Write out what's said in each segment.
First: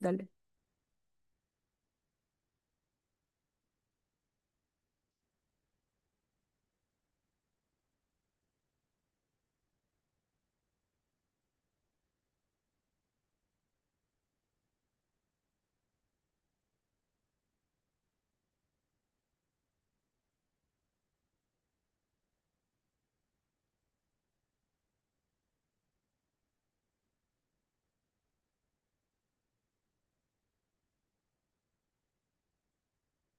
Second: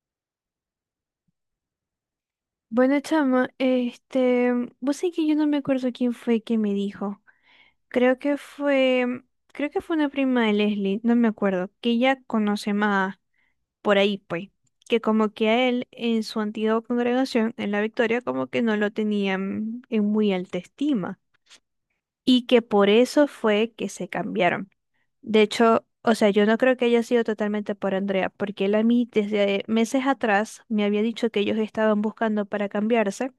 Dale. Bueno, chama, vos sabés que yo no me acuerdo quién fue que me dijo. Creo que fue, creo que fue una prima de Leslie, no me acuerdo, que ella conoce más por ahí, pues, que como que a él en su antigua congregación, en la Victoria, como que no lo tenían en muy alta estima y que por eso fue que se cambiaron. De hecho, o sea, yo no creo que haya sido totalmente por Andrea, porque él a mí desde meses atrás me había dicho que ellos estaban buscando para cambiarse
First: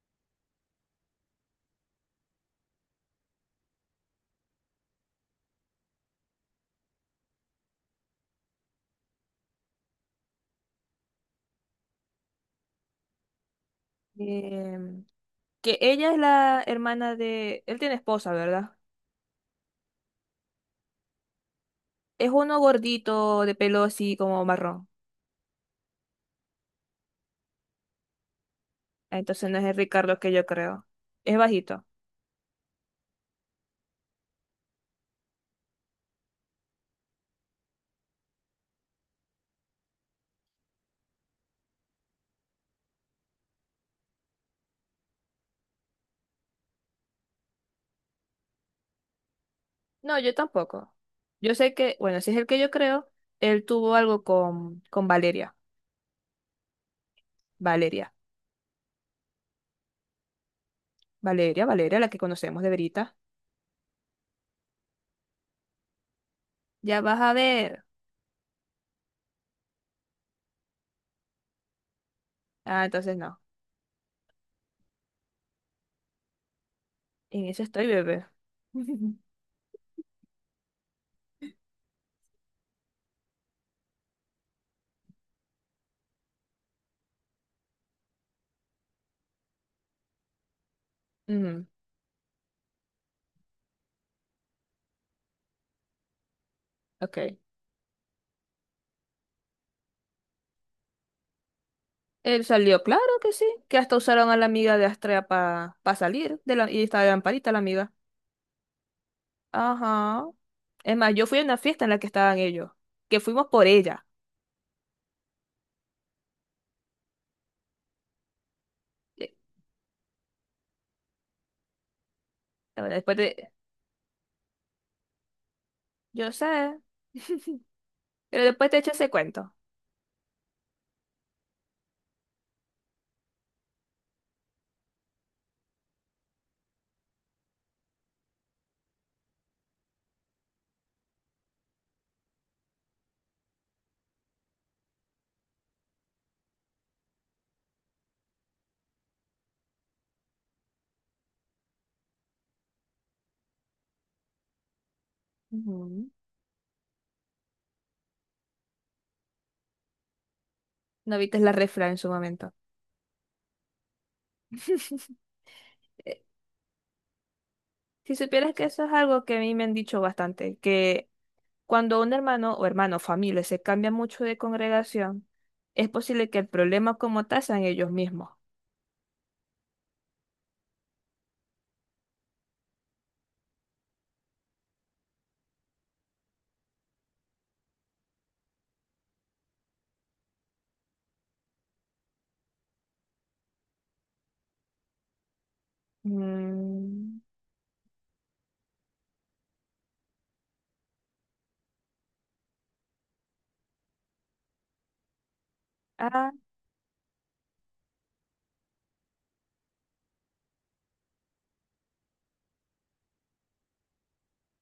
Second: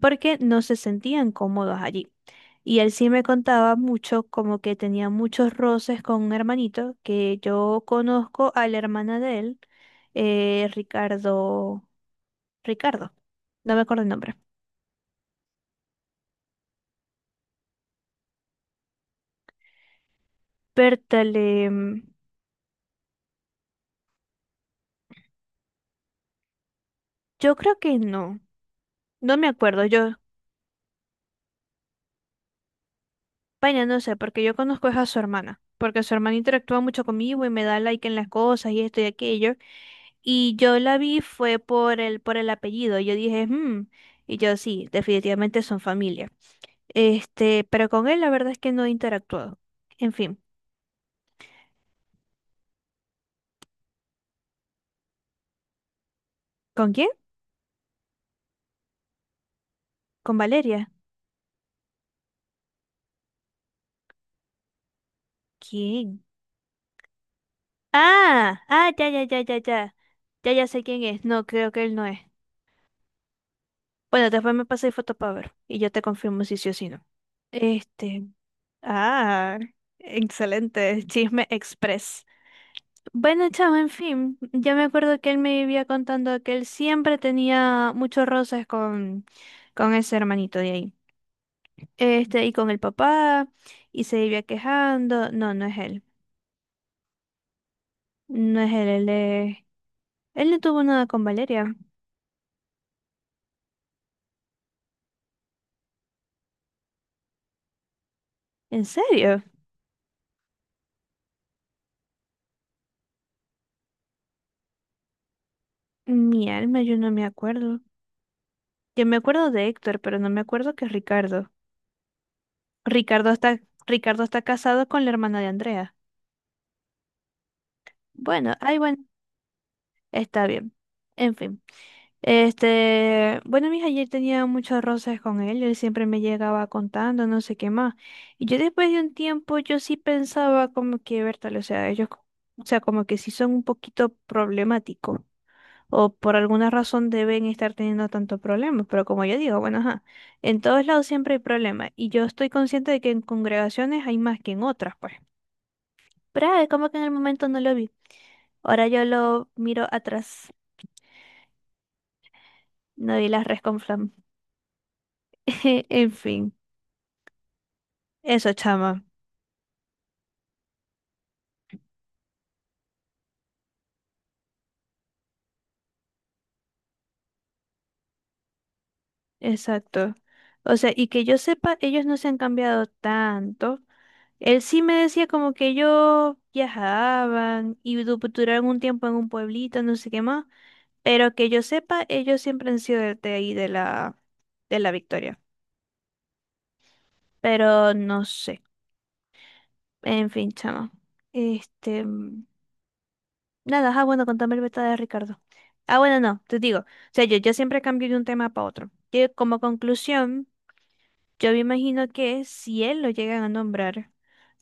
porque no se sentían cómodos allí. Y él sí me contaba mucho, como que tenía muchos roces con un hermanito, que yo conozco a la hermana de él, eh, Ricardo, Ricardo, no me acuerdo el nombre. Em, que ella es la hermana de... Él tiene esposa, ¿verdad? pértale mm, Es uno gordito, de pelo así como marrón. yo creo que no, no me Entonces no es el acuerdo, yo. Ricardo que yo creo. Es bajito. Vaya, no sé, porque yo conozco es a su hermana, porque su hermana interactúa mucho conmigo y me da like en las cosas y esto y aquello. Y yo la vi fue por el apellido. Yo dije, y yo sí, definitivamente son familia. Pero con él la verdad es que no he interactuado. En No, yo fin. tampoco. Yo sé que, bueno, si es el que yo creo, él tuvo algo con Valeria. ¿Con quién? Valeria. ¿Con Valeria? Valeria, Valeria, la que conocemos de Verita. ¿Quién? Ya vas a ver. Ah, ah, ya, ya, ya, ya, ya. Ya, ya sé quién es. No, creo que él no es. Ah, entonces no. Bueno, después me pasé foto para ver. Y yo te confirmo si sí o si no. En eso estoy, bebé. Este. Ujú, Ah, excelente. Chisme Express. Bueno, chamo, en fin, yo me acuerdo que él me vivía contando que él siempre tenía muchos roces con ese hermanito de ahí. Y con el papá, y se vivía quejando. No, no es él. ok. No es él, él no tuvo nada con Valeria. Él salió, claro que sí, que hasta usaron a la amiga de Astrea para salir de la, y estaba de lamparita la amiga. ¿En serio? Ajá. Es más, yo fui a una fiesta en la que estaban ellos, que fuimos por ella. Mi alma, yo no me acuerdo. Yo me Eh, acuerdo de Héctor, pero no me acuerdo que es Ricardo. bueno, después Ricardo de, está, Ricardo está casado con la hermana de Andrea. yo sé, pero Bueno, después te ay, echo bueno. ese cuento. Está bien. En fin. Bueno, mis ayer tenía muchos roces con él, él siempre me llegaba contando, no sé qué más. Y yo después de un tiempo, yo sí pensaba como que, Bertal, o sea, o sea, como que sí son un poquito problemáticos. O por alguna razón deben estar teniendo tantos problemas. Pero como yo digo, bueno, ajá, en todos lados siempre hay problemas. Y yo estoy consciente de que en congregaciones hay más que en otras, pues. Ujú. Pero es como que en el momento no lo vi. Ahora yo lo miro atrás. No viste la refra en su momento. No di las res con flan. En Eh, fin, Si supieras eso, que eso es chama. algo que a mí me han dicho bastante, que cuando un hermano o hermano, familia, se cambia mucho de congregación, es posible que el problema como tal sean ellos mismos. Exacto. O sea, y que yo sepa, ellos no se han cambiado tanto. Él sí me decía como que ellos viajaban y duraron un tiempo en un pueblito, no sé qué más. Pero que yo sepa, ellos siempre han sido de ahí, de la Victoria. Mm, Pero no sé. En fin, chama. Este. mm, Nada, bueno, contame el beta de Ricardo. Ah, bueno, ah, no, te digo. O sea, yo siempre cambio de un tema para otro. Que como conclusión, yo me imagino que si él lo llegan a nombrar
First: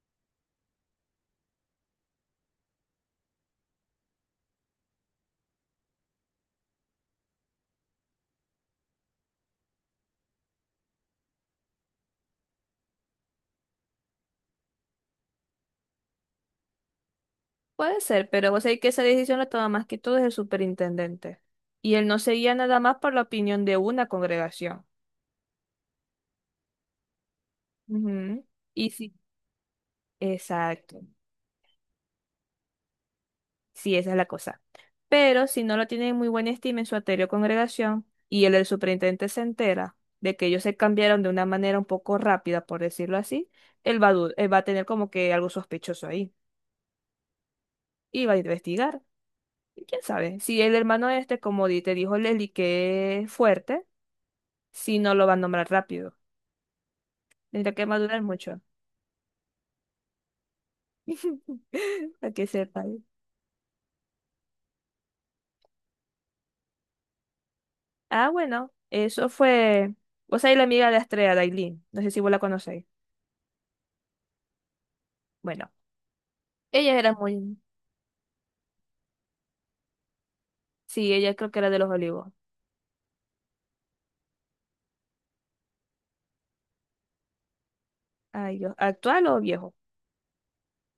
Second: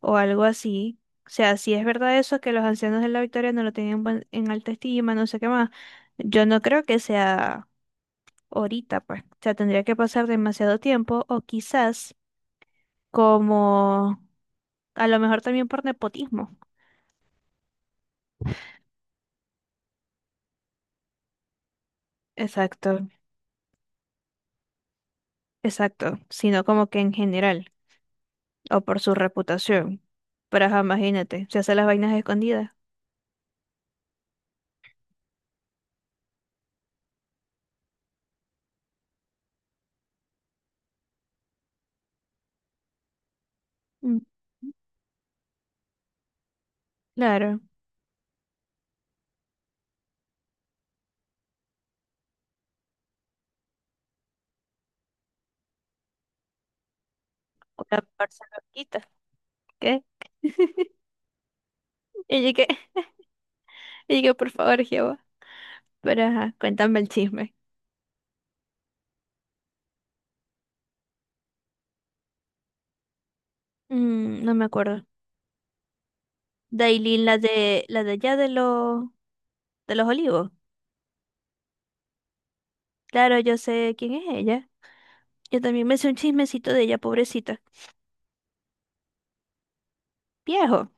o algo así, o sea, si es verdad eso, que los ancianos de la Victoria no lo tenían en alta estima, no sé qué más, yo no creo que sea ahorita, pues. O sea, tendría que pasar demasiado tiempo o quizás como a lo mejor también por nepotismo. puede ser, pero vos sabés que esa decisión la toma más que todo es el superintendente. Y él no se guía nada más Exacto, por la opinión de una congregación. exacto, sino como que en general, Ujú. o Y por sí, su reputación. Pero ajá, exacto. imagínate, se hace las vainas escondidas. Sí, esa es la cosa. Pero si no lo tienen en muy buena estima en su anterior congregación y él, el superintendente, se entera de que ellos se cambiaron de una manera un poco rápida, por decirlo así, él va a, Mm, él va a tener como que algo sospechoso ahí Claro, y va a investigar. Y ¿quién sabe? Si el hermano este, como te dijo Leli, que es fuerte, si no lo va a nombrar rápido. Tendrá que una madurar parce mucho. loquita. ¿Qué? Para Y que yo que, sepa. y yo, por favor, Jehová. Pero ajá, cuéntame el chisme. Ah, bueno, eso fue. Vos sabés la amiga de Estrella, Dailin. No sé si vos la conocéis. Mm, no me acuerdo. Bueno, ella era Dailin, muy. La de allá de los olivos. Sí, ella creo que era de los Olivos. Claro, yo sé quién es ella. Yo también me sé un chismecito de ella, pobrecita. Ay, Dios. ¿Actual o viejo? Viejo.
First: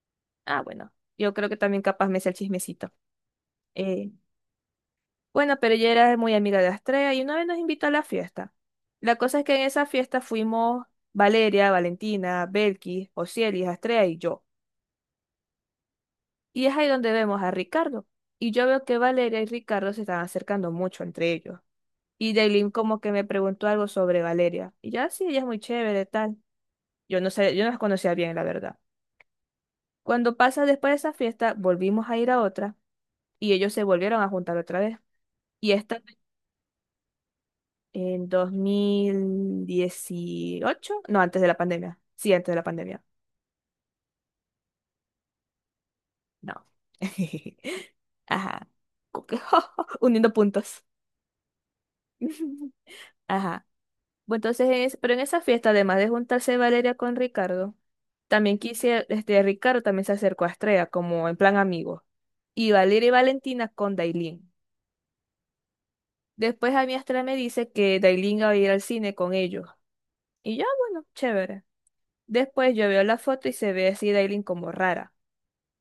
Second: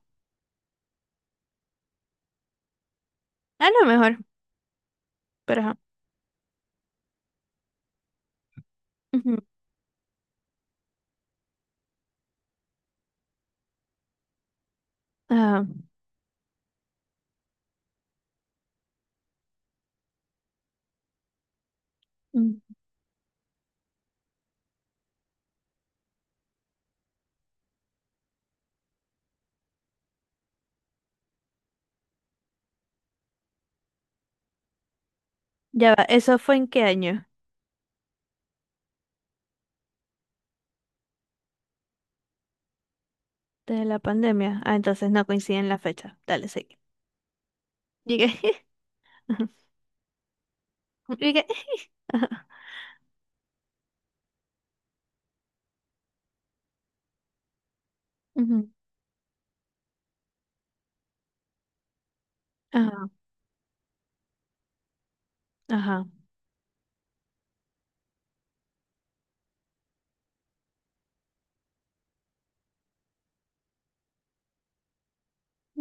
Ah, bueno. Yo creo que también capaz me sé el chismecito. A lo Eh, mejor, Bueno, pero pero ajá. ella era muy amiga de Astrea y una vez nos invitó a la fiesta. La Ujú. cosa es que en esa fiesta fuimos Valeria, Valentina, Belkis, Osiris, Astrea y yo. Ajá. Y es ahí donde vemos a Ricardo. Y yo veo que Valeria y Ricardo se están acercando mucho entre ellos. Y Mm. Daylin como que me preguntó algo sobre Valeria. Y ya sí, ella es muy chévere, tal. Yo no sé, yo no las conocía bien, la verdad. Cuando pasa después de esa fiesta, volvimos a ir a otra y ellos se volvieron a juntar otra vez. Y Ya esta va, ¿eso fue en qué año? en 2018, no, antes de la pandemia. Sí, antes de la pandemia. De la pandemia. Ah, entonces no coinciden la fecha. Dale, No. sí. Llegué. Ajá. Como que, Ajá. uniendo puntos. Llegué. Ajá. Ajá. Bueno, entonces, pero en esa fiesta, además de juntarse Valeria con Ricardo, también Ujú. quise, este, Ricardo también se acercó a Estrella, como en plan amigo. Y Valeria Ajá. y Valentina con Dailin. Ajá. Después a mí Estrella me dice que Dailin va a ir al cine con ellos. Y ya, bueno, chévere. Después yo veo la foto y se ve así Dailin como rara.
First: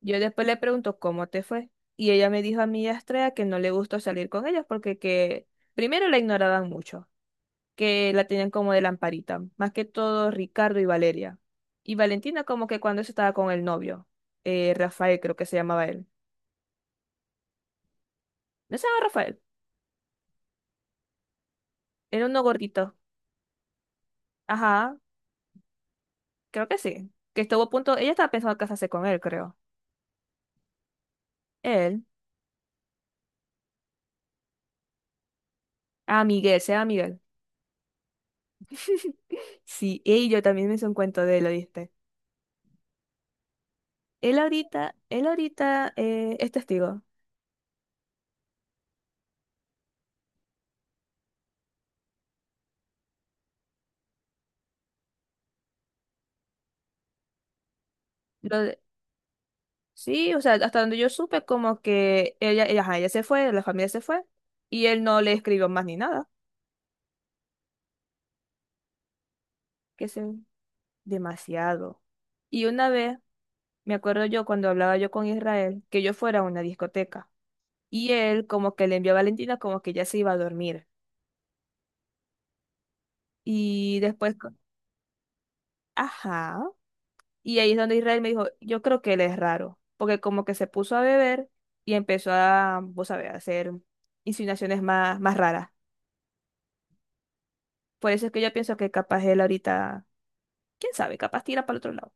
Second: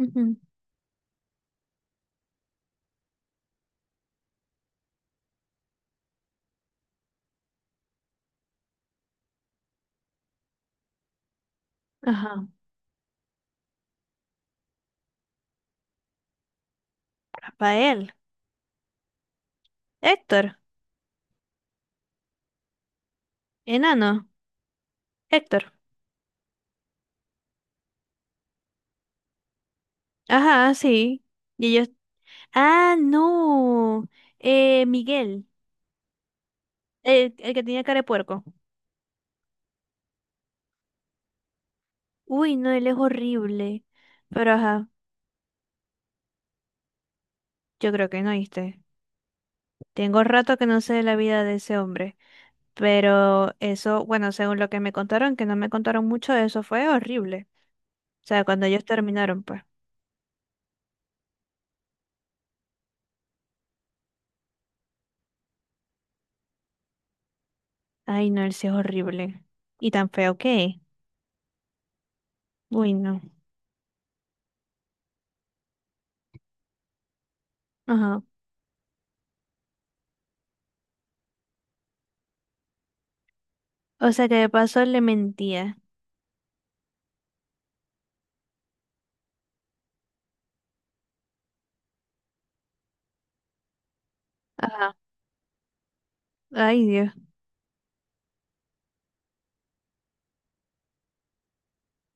Yo después le pregunto cómo te fue. Y ella me dijo a mi Astrea que no le gustó salir con ellos porque que primero la ignoraban mucho, que la tenían como de lamparita, más que todo Ricardo y Valeria. Y Valentina Ajá. como que cuando eso estaba con el novio, Rafael creo que se llamaba él. Rafael. ¿No se llama Rafael? Héctor. Era uno gordito. Enano. Ajá, Héctor. creo que sí. Que estuvo a punto, ella estaba pensando casarse con él, creo. Ajá, sí. Y ellos. Él. Ah, no. Miguel. Ah, Miguel, se llama Miguel. El que tenía cara de puerco. Sí, y yo también me hice un cuento de él, ¿lo viste? Uy, no, él es horrible. Pero ajá, Él ahorita es testigo. yo creo que no oíste. Tengo rato que no sé de la vida de ese hombre. Pero eso, bueno, según lo que me contaron, que no me contaron mucho, eso fue horrible. O sea, Lo cuando de- ellos terminaron, pues. sí, o sea, hasta donde yo supe, como que ella, ajá, ella se fue, la familia se fue, y él no le escribió más ni nada, Ay, no, él sí es horrible. Y que tan es feo que es. demasiado. Y una Uy, vez, no. me acuerdo yo cuando hablaba yo con Israel, que yo fuera a una discoteca, y Ajá. él como que le envió a Valentina como que ya se iba a dormir. Y O sea después, que de paso le mentía. ajá. Y ahí es donde Israel me dijo, yo creo que él es raro, porque como que se puso a beber y empezó a, vos sabés, a hacer insinuaciones Ajá. Más raras. Ay, Dios. Por eso es que yo pienso que capaz él ahorita, quién sabe, capaz tira para el otro lado.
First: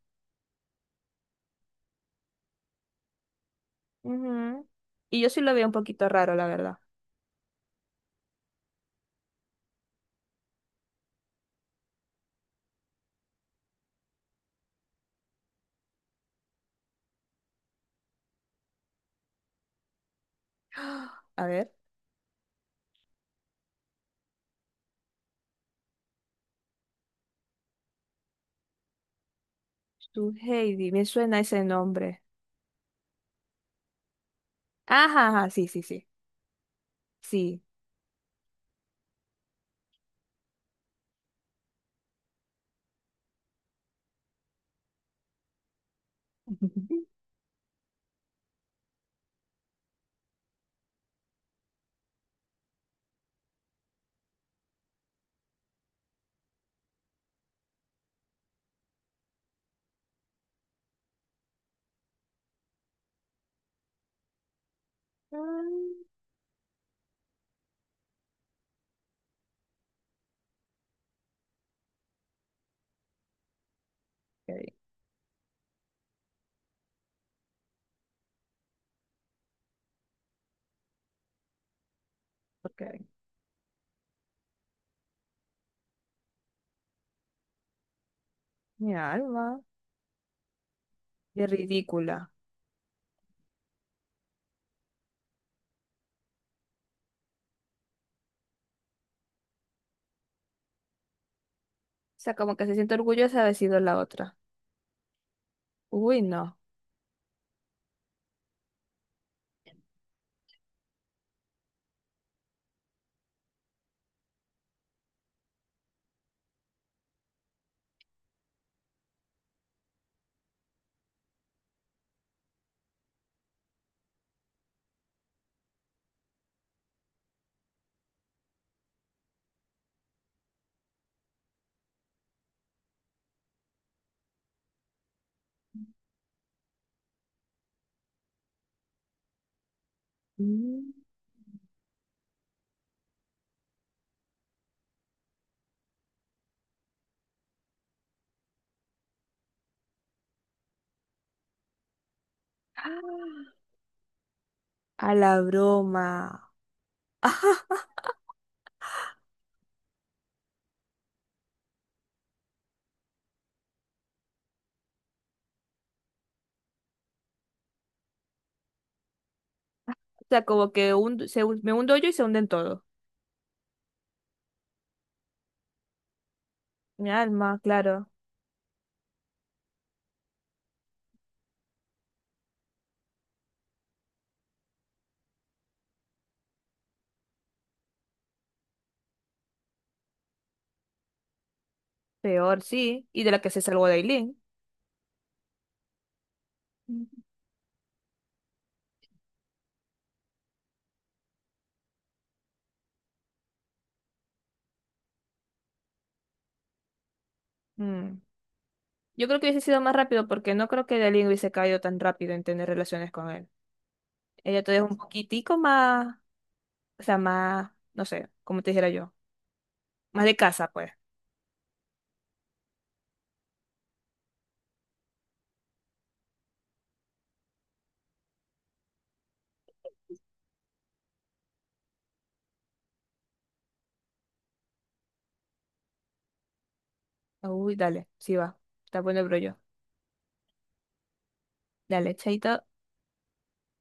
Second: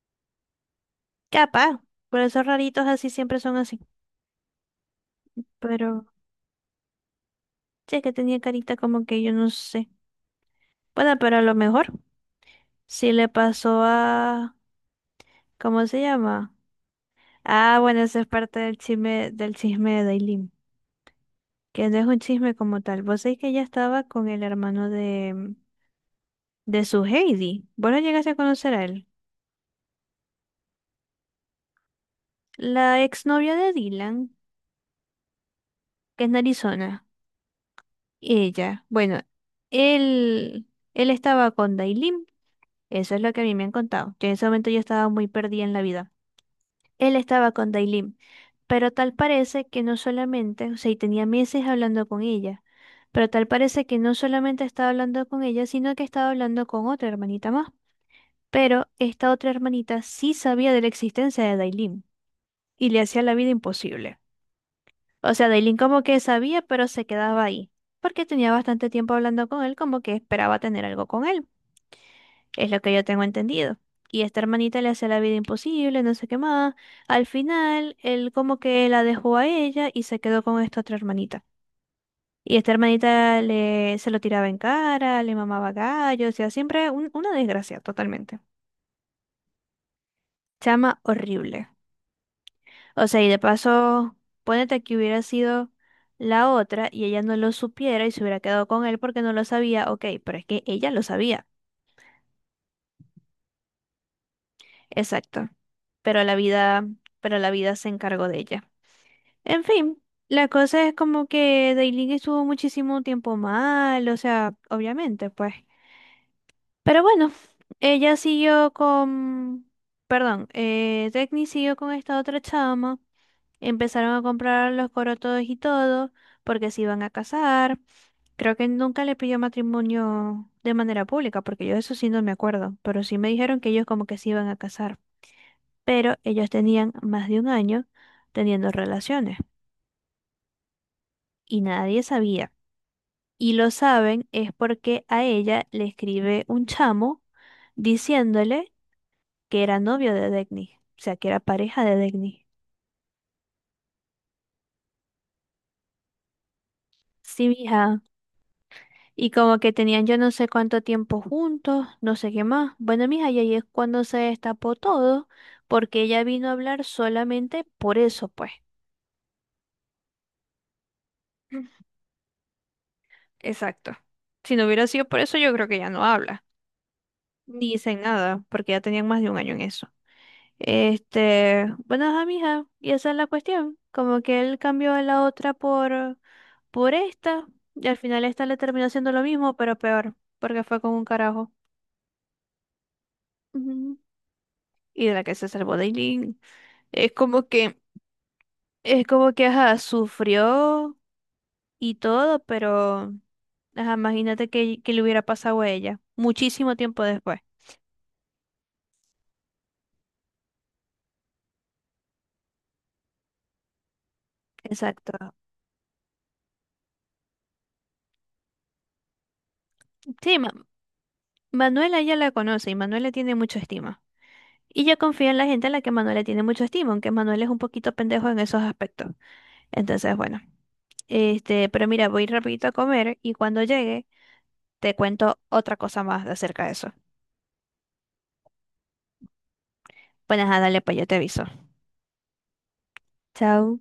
Capaz. Por esos raritos así siempre son así. Ujú. Y yo sí lo veo un Pero, poquito raro, la verdad. che, que tenía carita como que yo no sé. Bueno, pero a lo mejor. Sí le pasó a. ¿Cómo se llama? Ah, bueno, esa es parte del chisme de Dailin. A ver, Que no es un chisme como tal. Vos sabés que ella estaba con el hermano de su Heidi. ¿Vos lo llegaste a conocer a él? su Heidi, me suena ese nombre. La exnovia de Dylan, Ajá, ajá, sí, sí, sí, que es de Arizona, sí. ella, bueno, él, él estaba con Dailin, eso es lo que a mí me han contado. Yo en ese momento yo estaba muy perdida en la vida. Él estaba con Dailin, pero tal parece que no solamente, o sea, y tenía meses hablando con ella, pero tal parece que no solamente estaba hablando con ella, sino que estaba hablando con otra hermanita más. Pero esta otra hermanita sí sabía de la existencia de Dailin y le hacía la vida imposible. O sea, Dailin como Mm, que sabía, pero se quedaba ahí, porque tenía bastante tiempo hablando con él, como que esperaba tener algo con él, es lo que yo tengo entendido. Y esta Ok, hermanita le hace la vida imposible, no sé qué más. Al final, él como que la dejó a ella y se quedó con esta otra hermanita. Y esta ok. hermanita le, se lo tiraba en cara, le mamaba gallo, o sea, siempre una desgracia totalmente. Mi alma, Chama qué horrible. ridícula. O sea, y de paso, ponete que hubiera sido la otra y ella no lo supiera y se hubiera quedado con él porque no lo sabía, ok, pero es que ella lo sabía. O sea, como que se siente orgullosa de haber sido la otra. Exacto. Uy, Pero la no. vida, pero la vida se encargó de ella. En fin, la cosa es como que Dailin estuvo muchísimo tiempo mal, o sea, obviamente, pues. Pero bueno, ella siguió con, perdón, Dagny siguió con esta otra chama. Empezaron a comprar los corotos y todo, porque se iban a casar. Creo que nunca le pidió matrimonio de manera pública, porque yo eso sí no me acuerdo, pero sí me dijeron que ellos como que se iban a casar. Pero ellos tenían más de un año teniendo relaciones Mm. y nadie sabía. Y lo saben es porque a ella le escribe un chamo diciéndole que era novio de Degni, o sea, que era pareja de Degni. ¡Ah! A la broma. Sí, mija, y como que tenían yo no sé cuánto tiempo juntos, no sé qué más. Bueno, mija, y ahí es cuando se destapó todo, porque ella vino a hablar solamente por eso, pues. O sea, como que Mm. me hundo yo y se hunden todos. Exacto. Si no hubiera sido por eso, yo creo que ya no habla. Mi alma, Ni dicen claro. nada, porque ya tenían más de un año en eso. Bueno, ajá, mija, y esa es la cuestión. Como que él cambió a la otra por esta, y al final esta le terminó haciendo lo mismo, pero peor, porque fue con un carajo. Peor, sí. Y de la que se salvó Ujú. Dailin. Y de la que se salvó Dailin. Es como que, es como que, ajá, sufrió y todo, pero, ajá, imagínate que le hubiera pasado a ella muchísimo tiempo después. Mm. Yo creo que hubiese sido más rápido porque no creo que Dailin hubiese caído tan rápido en tener relaciones con él. Ella todavía es un Exacto. poquitico más, o sea, más, no sé, como te dijera yo. Más de Sí, casa, pues. Manuela ya la conoce y Manuela tiene mucha estima. Y yo confío en la gente a la que Manuela tiene mucha estima, aunque Manuel es un poquito pendejo en esos aspectos. Entonces, bueno, pero mira, voy rapidito a comer y cuando llegue te cuento otra cosa más acerca de eso. Uy, dale, sí va. Está bueno el brollo. Bueno, ajá, dale, pues yo te aviso. Dale, chaito. Chao.